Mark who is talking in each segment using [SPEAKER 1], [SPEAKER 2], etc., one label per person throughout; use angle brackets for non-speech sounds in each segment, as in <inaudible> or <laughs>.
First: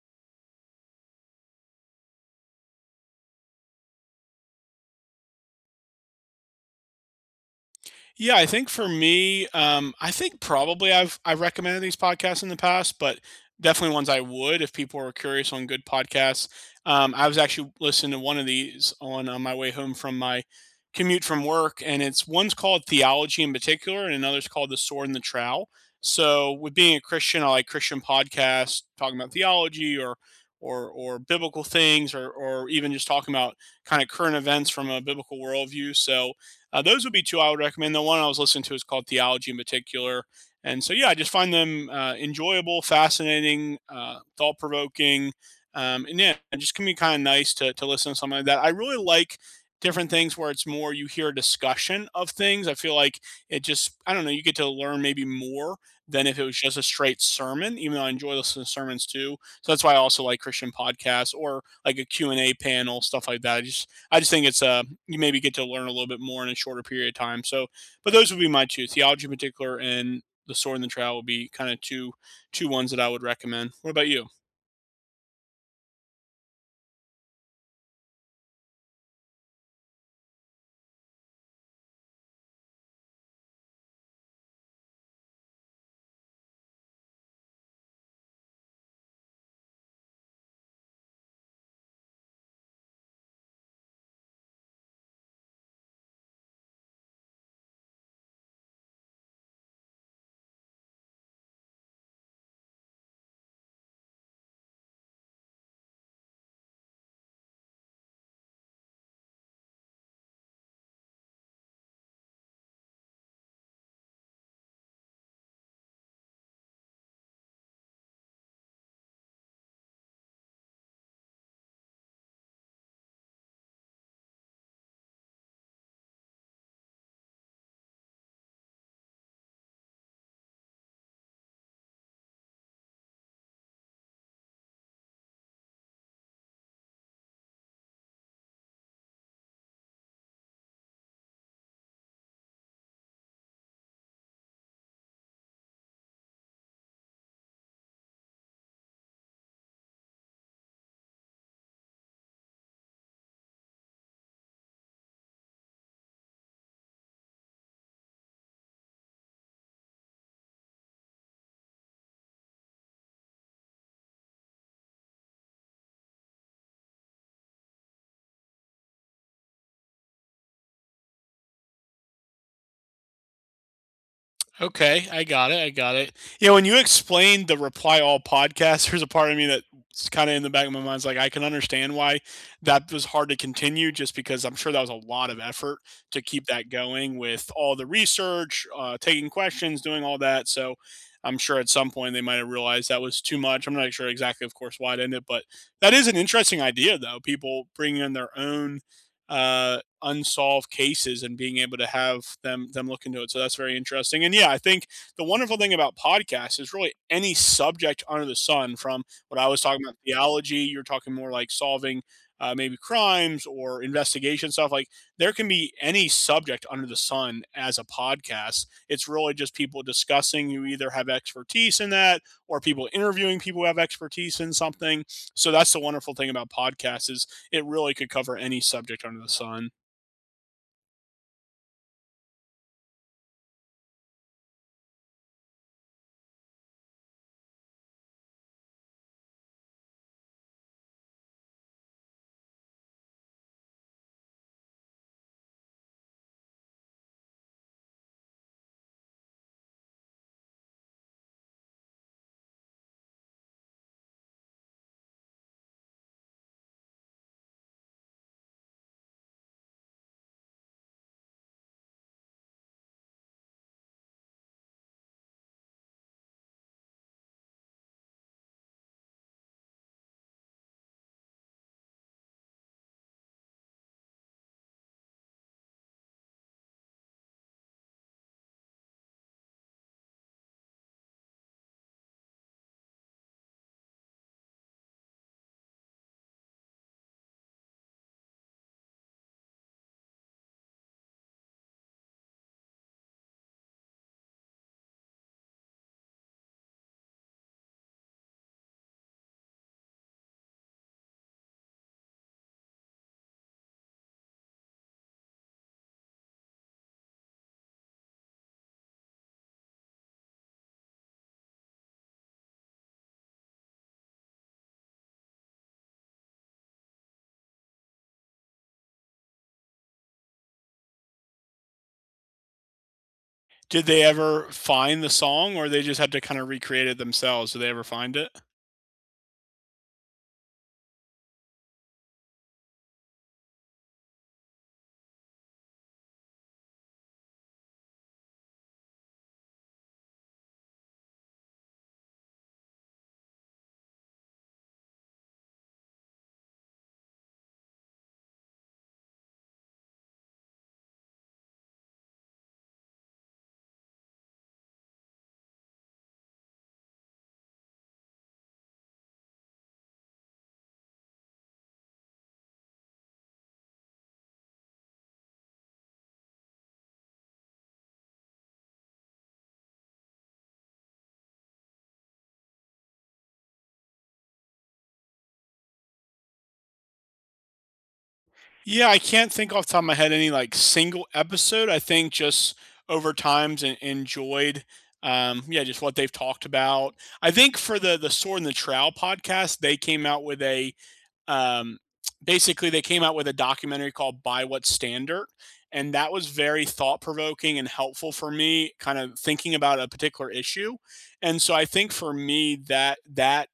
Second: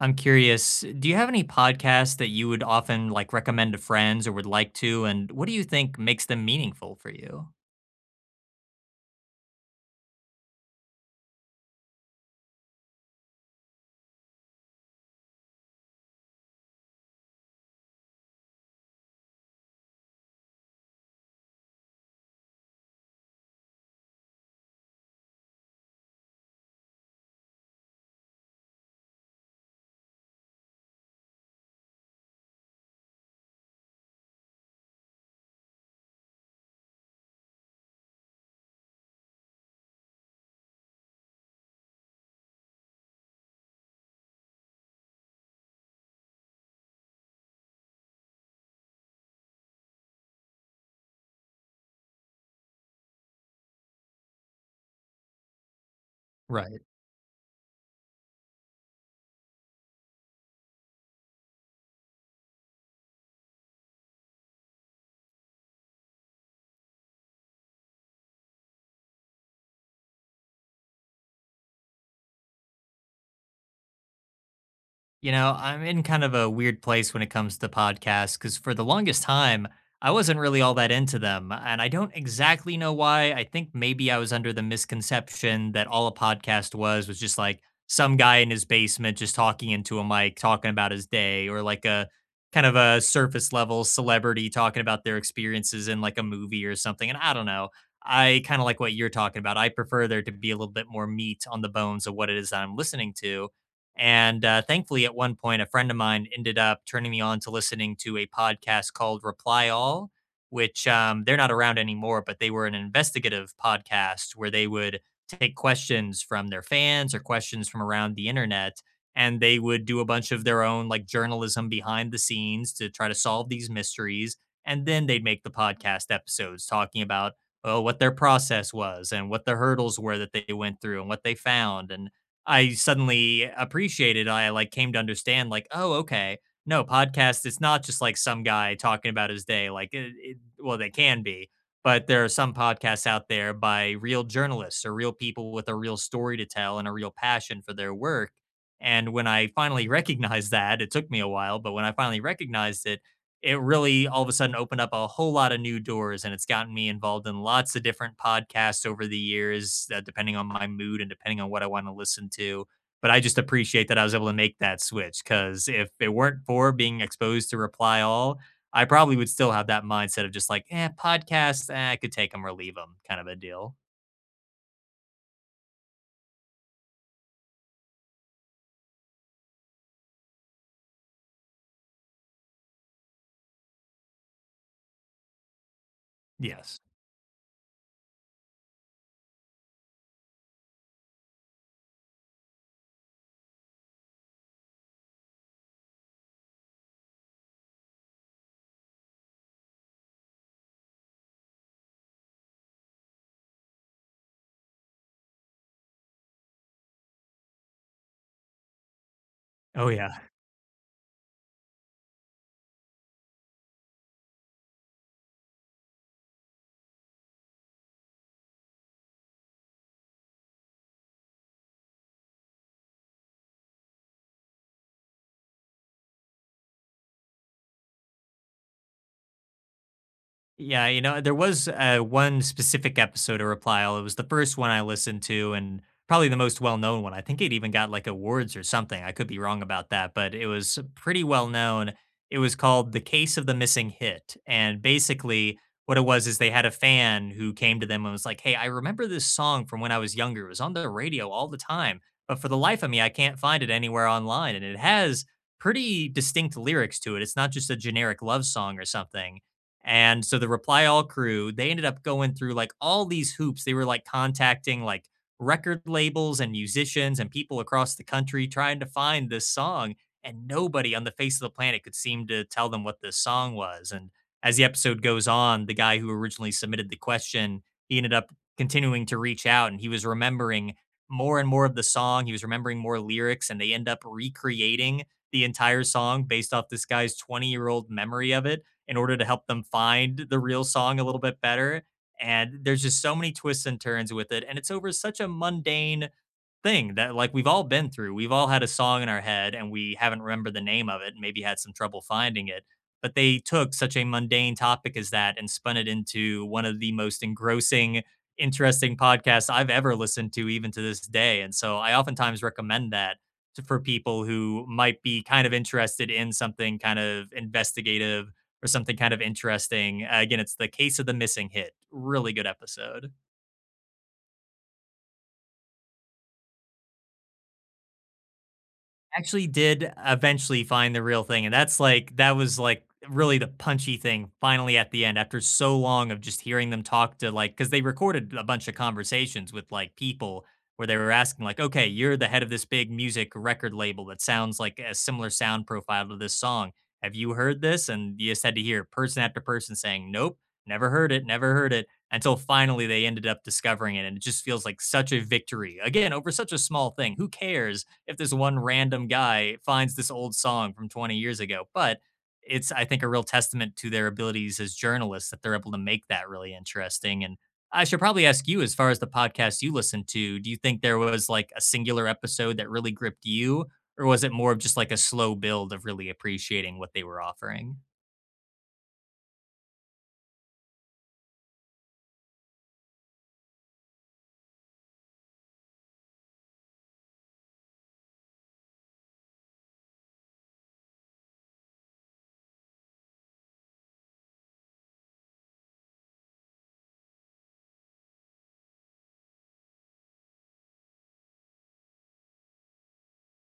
[SPEAKER 1] I'm curious, do you have any podcasts that you would often, like, recommend to friends or would like to, and what do you think makes them meaningful for you?
[SPEAKER 2] Yeah, I think for me, I think probably I've recommended these podcasts in the past, but definitely ones I would if people are curious on good podcasts. I was actually listening to one of these on my way home from my commute from work, and it's one's called Theology in particular, and another's called The Sword and the Trowel. So, with being a Christian, I like Christian podcasts talking about theology or or biblical things, or even just talking about kind of current events from a biblical worldview. So those would be two I would recommend. The one I was listening to is called Theology in particular. And so, yeah, I just find them enjoyable, fascinating, thought provoking. And yeah, it just can be kind of nice to listen to something like that. I really like different things where it's more you hear a discussion of things. I feel like it just, I don't know, you get to learn maybe more than if it was just a
[SPEAKER 1] Right.
[SPEAKER 2] straight sermon, even though I enjoy listening to sermons too. So that's why I also like Christian podcasts or like a Q and a panel, stuff like that. I just think it's a, you maybe get to learn a little bit more in a shorter period of time. So, but those would be my two, theology in particular and the sword and the trial would be kind of two ones that I would recommend. What about you?
[SPEAKER 1] I'm in kind of a weird place when it comes to podcasts because for the longest time, I wasn't really all that into them. And I don't exactly know why. I think maybe I was under the misconception that all a podcast was just like some guy in his basement just talking into a mic, talking about his day, or like a kind of a surface level celebrity talking about their experiences in like a movie or something. And I don't know. I kind of like what you're talking about. I prefer there to be a little bit more meat on the bones of what it is that I'm listening to. And thankfully, at one point, a friend of mine ended up turning me on to listening to a podcast called Reply All, which they're not around anymore, but they were an investigative podcast where they would take questions from their fans or questions from around the internet. And they would do a bunch of their own like journalism behind the scenes to try to solve these mysteries. And then they'd make the podcast episodes talking about, well, what their process was and what the hurdles were that they went through and what they found. And I suddenly appreciated came to understand, like, "Oh, okay. No, podcast, it's not just, like, some guy talking about his day, like, it well, they can be, but there are some podcasts out there by real journalists or real people with a real story to tell and a real passion for their work, and when I finally <laughs> recognized that, it took me a while, but when I finally recognized it, it really all of a sudden opened up a whole lot of new doors and it's gotten me involved in lots of different podcasts over the years depending on my mood and depending on what I want to listen to but I just appreciate that I was able to make that switch because if it weren't for being exposed to Reply All I probably would still have that mindset of just like podcasts, I could take them or leave them kind of a deal.
[SPEAKER 2] Okay, I got it. I got it. Yeah, when you explained the reply all podcast, <laughs> there's a part of me that's kind of in the back of my mind. It's like I can understand why that was hard to continue, just because I'm sure that was a lot of effort to keep that
[SPEAKER 1] Yes.
[SPEAKER 2] going with all the research, taking questions, doing all that. So I'm sure at some point they might have realized that was too much. I'm not sure exactly, of course, why it ended, but that is an interesting idea, though. People bringing in their own uh unsolved cases and being able to have them look into it. So that's very interesting. And yeah, I think the wonderful thing about podcasts is really any subject under the sun. From what I was talking
[SPEAKER 1] Oh
[SPEAKER 2] about
[SPEAKER 1] yeah.
[SPEAKER 2] theology, you're talking more like solving maybe crimes or investigation stuff. Like there can be any subject under the sun as a podcast. It's really just people discussing who either have expertise in that or people interviewing people who have expertise in something. So that's the wonderful thing about podcasts is it really could cover any subject under the sun.
[SPEAKER 1] Yeah, there was, one specific episode of Reply All, it was the first one I listened to and probably the most well-known one, I think it even got, like, awards or something, I could be wrong about that, but it was pretty well known. It was called The Case of the Missing Hit, and basically what it was is they had a fan who came to them and was like, "Hey, I remember this song from when I was younger, it was on the radio all the time, but for the life of me, I can't find it anywhere online, and it has pretty distinct lyrics to it, it's not just a generic love song or something." And so the Reply All crew, they ended up going through like all these hoops. They were like contacting like record labels and musicians and people across the country trying to find this song. And nobody on the face of the planet could seem to tell them what this song was. And as the episode goes on, the guy who originally submitted the question, he ended up continuing to reach out and he was remembering more and more of the song. He was remembering more lyrics and they end up recreating the entire song based off this guy's 20-year-old memory of it in order to help them find the real song a little bit better. And there's just so many twists and turns with it. And it's over such a mundane thing that like we've all been through. We've all had a song in our head and we haven't remembered the name of it and maybe had some trouble finding it. But they took such a mundane topic as that and spun it into one of the most engrossing, interesting podcasts I've ever listened to, even to this day. And so I oftentimes recommend that to, for people who might be kind of interested in something kind of investigative or something kind of interesting. Again, it's The Case of the Missing Hit. Really good episode.
[SPEAKER 2] Did they ever find the song, or they just had to kind of recreate it themselves? Did they ever find it?
[SPEAKER 1] Actually did eventually find the real thing, and that's, like that was, like, really the punchy thing finally at the end after so long of just hearing them talk to, like, because they recorded a bunch of conversations with, like, people where they were asking, like, "Okay, you're the head of this big music record label that sounds like a similar sound profile to this song. Have you heard this?" And you just had to hear person after person saying, "Nope, never heard it, never heard it," until finally they ended up discovering it, and it just feels like such a victory, again, over such a small thing. Who cares if this one random guy finds this old song from 20 years ago. But it's, I think, a real testament to their abilities as journalists that they're able to make that really interesting. And I should probably ask you, as far as the podcast you listen to, do you think there was like a singular episode that really gripped you? Or was it more of just like a slow build of really appreciating what they were offering?
[SPEAKER 2] Yeah, I can't think off the top of my head any like single episode. I think just over times and enjoyed yeah, just what they've talked about. I think for the Sword and the Trowel podcast, they came out with a um, basically they came out with a documentary called Buy What's Standard. And that was very thought provoking and helpful for me, kind of thinking about a particular issue. And so I think for me that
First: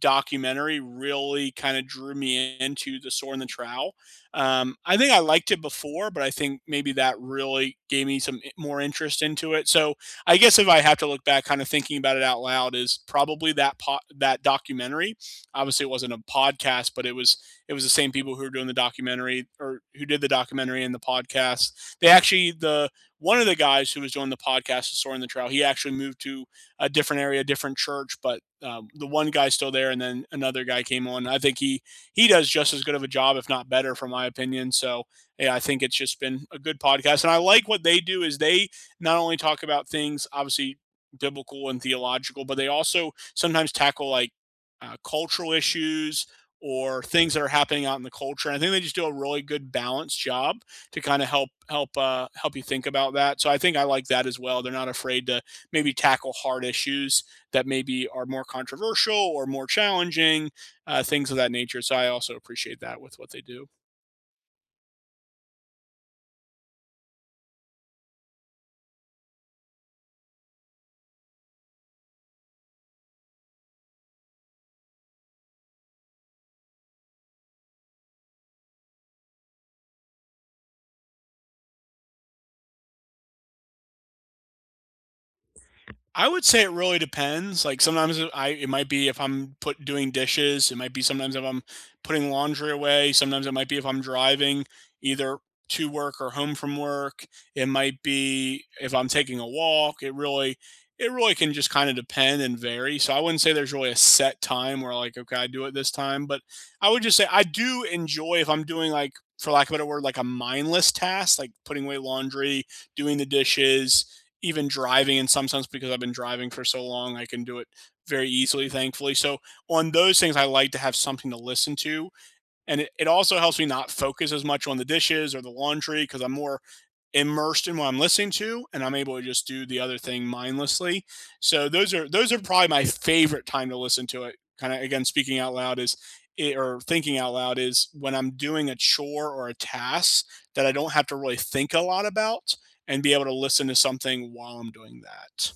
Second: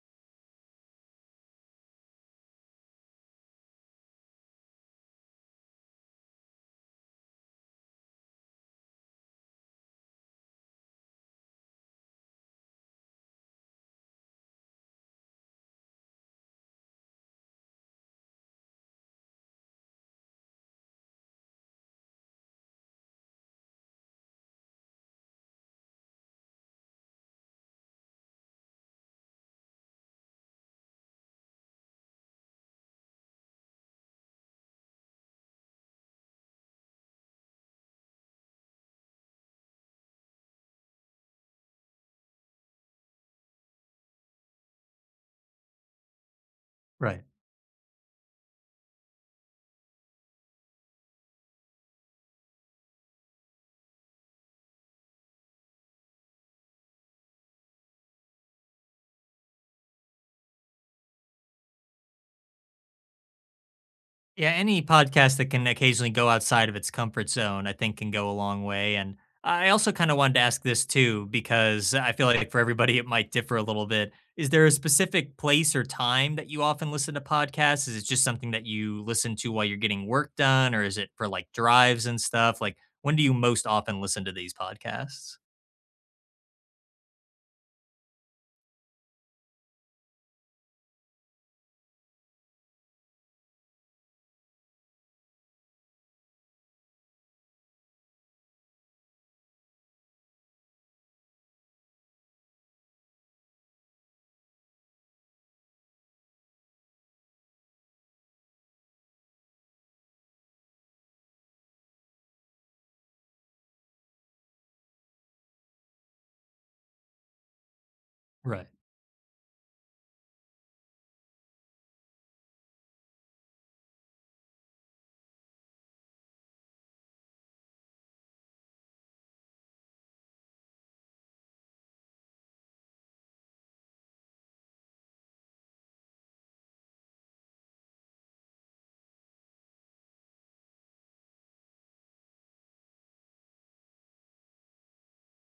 [SPEAKER 2] documentary really kind of drew me into the Sword and the Trowel. I think I liked it before, but I think maybe that really gave me some more interest into it. So I guess if I have to look back, kind of thinking about it out loud, is probably that that documentary, obviously it wasn't a podcast, but it was the same people who were doing the documentary or who did the documentary and the podcast. They actually the one of the guys who was doing the podcast was in the Trail. He actually moved to a different area, a different church, but the one guy's still there, and then another guy came on. I think he does just as good of a job, if not better, from my opinion. So yeah, I think it's just been a good podcast, and I like what they do is they not only talk about things obviously biblical and theological, but they also sometimes tackle like cultural issues or
[SPEAKER 1] Right.
[SPEAKER 2] things that are happening out in the culture. And I think they just do a really good balanced job to kind of help you think about that. So I think I like that as well. They're not afraid to maybe tackle hard issues that maybe are more controversial or more challenging, things of that nature. So I also appreciate that with what they do.
[SPEAKER 1] Yeah, any podcast that can occasionally go outside of its comfort zone, I think, can go a long way. And I also kind of wanted to ask this too, because I feel like for everybody, it might differ a little bit. Is there a specific place or time that you often listen to podcasts? Is it just something that you listen to while you're getting work done, or is it for like drives and stuff? Like, when do you most often listen to these podcasts?
[SPEAKER 2] I would say it really depends. Like sometimes I it might be if I'm put doing dishes, it might be sometimes if I'm putting laundry away, sometimes it might be if I'm driving either to work or home from work. It might be if I'm taking a walk. It really can just kind of depend and vary. So I wouldn't say there's really a set time where like okay, I do it this time, but I would just say I do enjoy if I'm doing like, for lack of a better word, like a mindless task, like putting away laundry, doing the dishes, even driving in some sense because I've been driving for so long, I can do it very
[SPEAKER 1] Right.
[SPEAKER 2] easily, thankfully. So on those things, I like to have something to listen to, and it also helps me not focus as much on the dishes or the laundry because I'm more immersed in what I'm listening to and I'm able to just do the other thing mindlessly. So those are probably my favorite time to listen to it. Kind of again speaking out loud is it, or thinking out loud, is when I'm doing a chore or a task that I don't have to really think a lot about and be able to listen to something while I'm doing that.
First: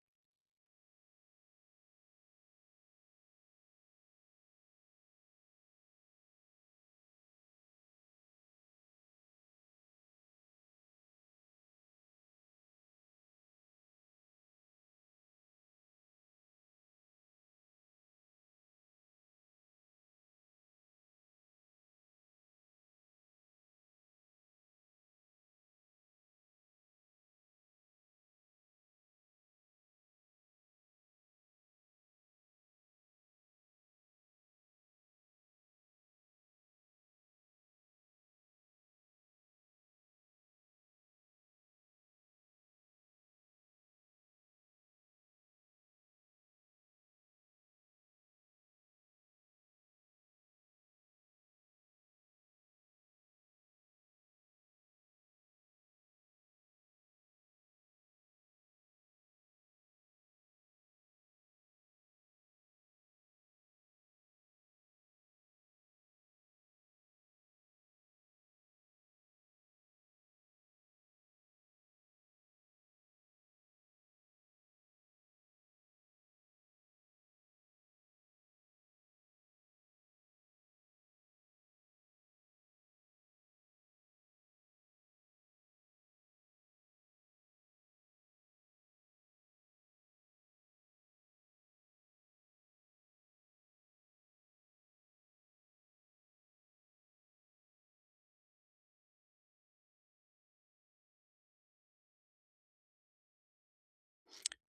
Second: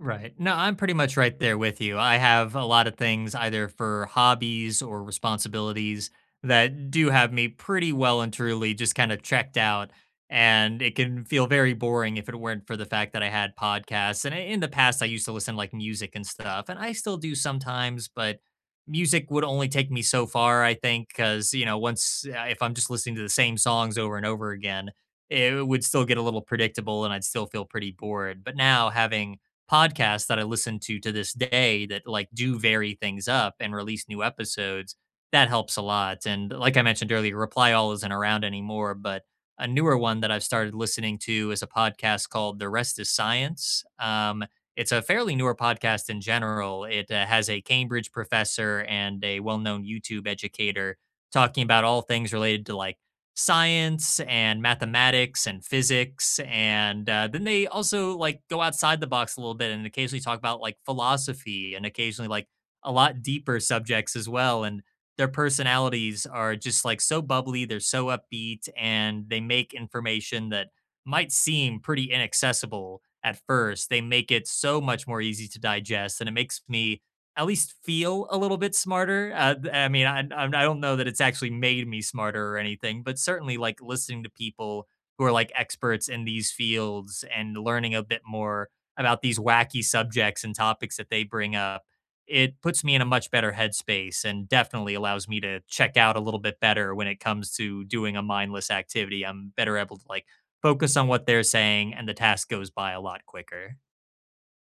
[SPEAKER 1] Right. No, I'm pretty much right there with you. I have a lot of things either for hobbies or responsibilities that do have me pretty well and truly just kind of checked out. And it can feel very boring if it weren't for the fact that I had podcasts. And in the past, I used to listen to like music and stuff, and I still do sometimes, but music would only take me so far, I think, because, once if I'm just listening to the same songs over and over again, it would still get a little predictable and I'd still feel pretty bored. But now having podcasts that I listen to this day that like do vary things up and release new episodes. That helps a lot. And like I mentioned earlier, Reply All isn't around anymore, but a newer one that I've started listening to is a podcast called The Rest is Science. It's a fairly newer podcast in general. It has a Cambridge professor and a well known YouTube educator talking about all things related to like science and mathematics and physics and then they also like go outside the box a little bit and occasionally talk about like philosophy and occasionally like a lot deeper subjects as well and their personalities are just like so bubbly, they're so upbeat and they make information that might seem pretty inaccessible at first they make it so much more easy to digest and it makes me at least feel a little bit smarter. I mean, I don't know that it's actually made me smarter or anything, but certainly like listening to people who are like experts in these fields and learning a bit more about these wacky subjects and topics that they bring up, it puts me in a much better headspace and definitely allows me to check out a little bit better when it comes to doing a mindless activity. I'm better able to like focus on what they're saying and the task goes by a lot quicker.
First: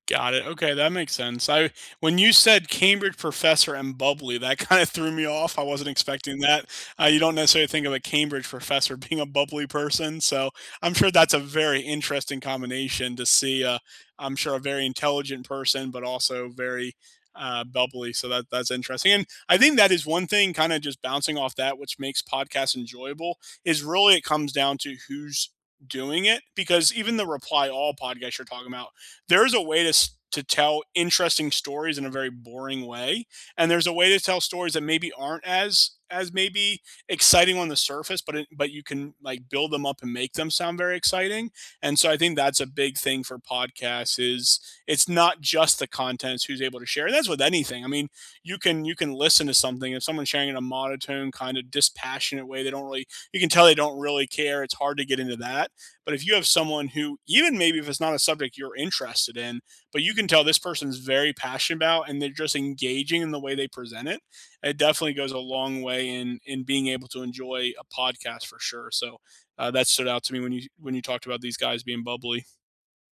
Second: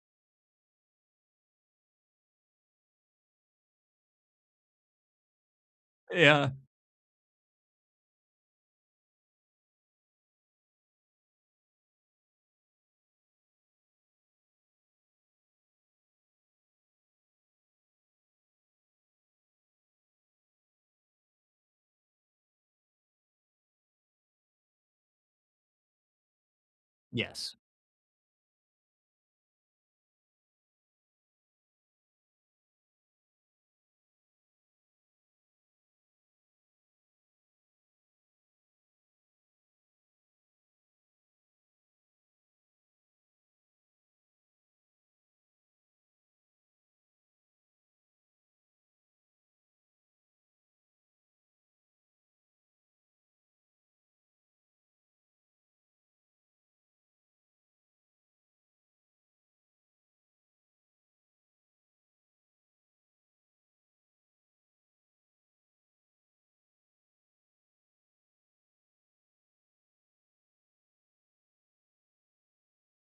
[SPEAKER 2] Got it. Okay, that makes sense. I when you said Cambridge professor and bubbly, that <laughs> kind of threw me off. I wasn't expecting
[SPEAKER 1] Yeah.
[SPEAKER 2] that. You don't necessarily think of a Cambridge professor <laughs> being a bubbly person, so I'm sure that's a very interesting combination to see. I'm sure a very intelligent person, but also very bubbly. So that's interesting. And I think that is one thing, kind of just bouncing off that, which makes podcasts enjoyable. Is really it comes down to who's doing it, because even the
[SPEAKER 1] Yes.
[SPEAKER 2] reply all podcast you're talking about, there's a way to tell interesting stories in a very boring way, and there's a way to tell stories that maybe aren't as maybe exciting on the surface, but it, but you can like build them up and make them sound very exciting. And so I think that's a big thing for podcasts is it's not just the content, it's who's able to share. And that's with anything, I mean, you can listen to something if someone's sharing in a monotone kind of dispassionate way, they don't really, you can tell they don't really care, it's hard to get into that. But if you have someone who, even maybe if it's not a subject you're interested in, but you can tell this person's very passionate about and they're just engaging in the way they present it, it definitely goes a long way in being able to enjoy a podcast for sure. So that stood out to me when you talked about these guys being bubbly.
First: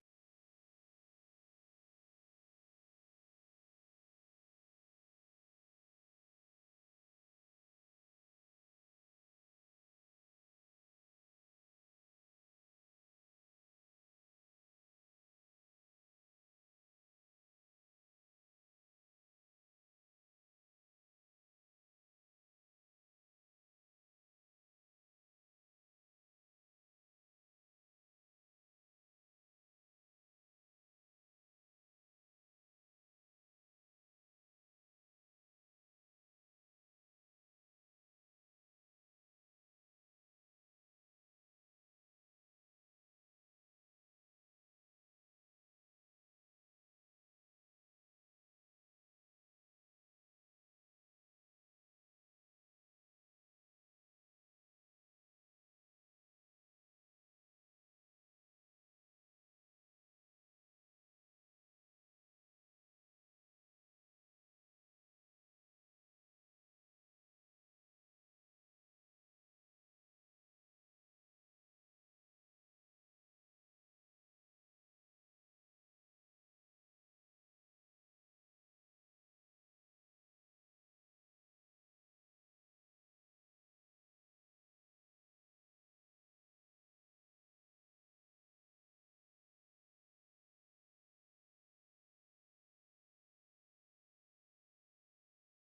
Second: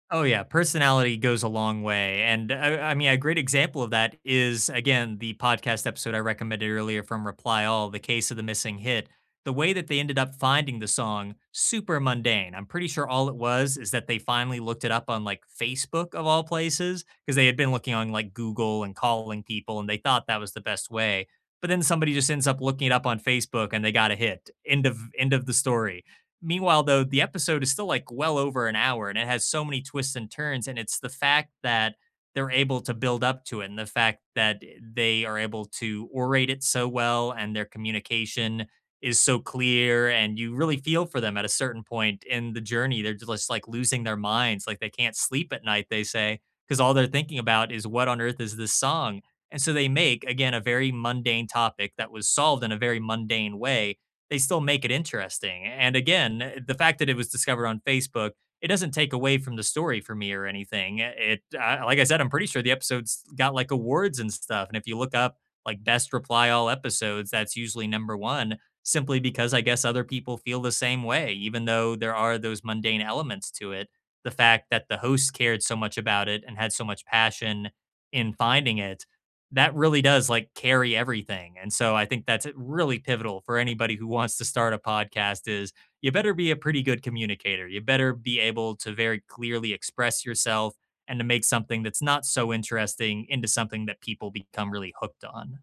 [SPEAKER 1] Oh yeah, personality goes a long way, and I mean a great example of that is again the podcast episode I recommended earlier from Reply All, The Case of the Missing Hit. The way that they ended up finding the song, super mundane. I'm pretty sure all it was is that they finally looked it up on like Facebook of all places because they had been looking on like Google and calling people, and they thought that was the best way. But then somebody just ends up looking it up on Facebook, and they got a hit. End of the story. Meanwhile, though, the episode is still like well over an hour and it has so many twists and turns. And it's the fact that they're able to build up to it and the fact that they are able to orate it so well and their communication is so clear. And you really feel for them at a certain point in the journey. They're just like losing their minds. Like they can't sleep at night, they say, because all they're thinking about is what on earth is this song? And so they make, again, a very mundane topic that was solved in a very mundane way, they still make it interesting. And again, the fact that it was discovered on Facebook, it doesn't take away from the story for me or anything. It like I said, I'm pretty sure the episode's got like awards and stuff. And if you look up like best Reply All episodes, that's usually number one, simply because I guess other people feel the same way, even though there are those mundane elements to it. The fact that the hosts cared so much about it and had so much passion in finding it, that really does like carry everything. And so I think that's really pivotal for anybody who wants to start a podcast is you better be a pretty good communicator. You better be able to very clearly express yourself and to make something that's not so interesting into something that people become really hooked on.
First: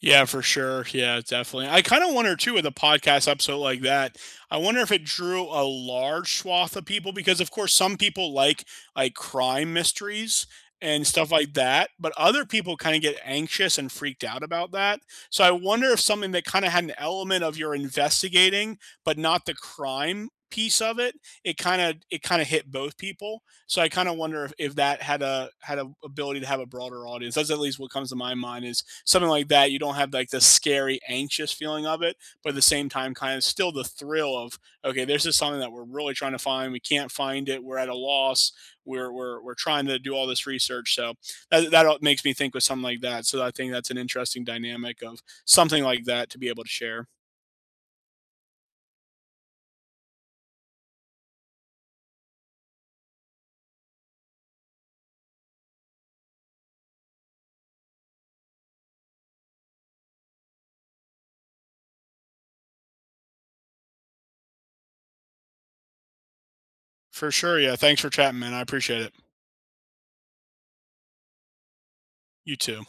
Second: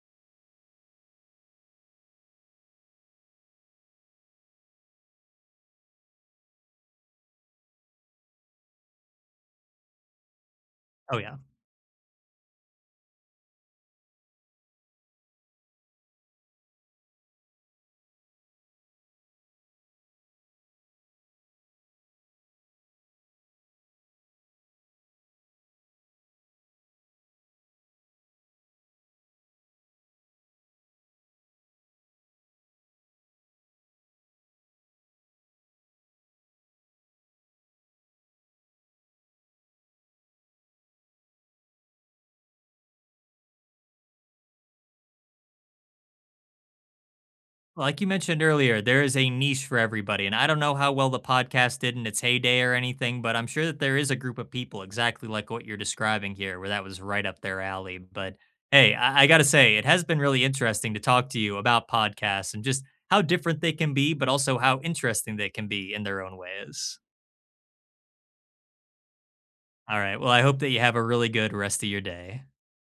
[SPEAKER 2] Yeah, for sure. Yeah, definitely. I kind of wonder too with a podcast episode like that. I wonder if it drew a large swath of people because, of course, some people like crime mysteries and
[SPEAKER 1] Oh
[SPEAKER 2] stuff
[SPEAKER 1] yeah.
[SPEAKER 2] like that, but other people kind of get anxious and freaked out about that. So I wonder if something that kind of had an element of you're investigating, but not the crime piece of it, it kind of hit both people. So I kind of wonder if that had a had a ability to have a broader audience. That's at least what comes to my mind is something like that, you don't have like the scary, anxious feeling of it, but at the same time, kind of still the thrill of okay, this is something that we're really trying to find. We can't find it. We're at a loss. We're trying to do all this research. So that makes me think with something like that. So I think that's an interesting dynamic of something like that to be able to share.
[SPEAKER 1] Like you mentioned earlier, there is a niche for everybody. And I don't know how well the podcast did in its heyday or anything, but I'm sure that there is a group of people exactly like what you're describing here, where that was right up their alley. But hey, I got to say, it has been really interesting to talk to you about podcasts and just how different they can be, but also how interesting they can be in their own ways.
[SPEAKER 2] For sure. Yeah. Thanks for chatting, man. I appreciate it.
[SPEAKER 1] All right. Well, I hope that you have a really good rest of your day.
[SPEAKER 2] You too.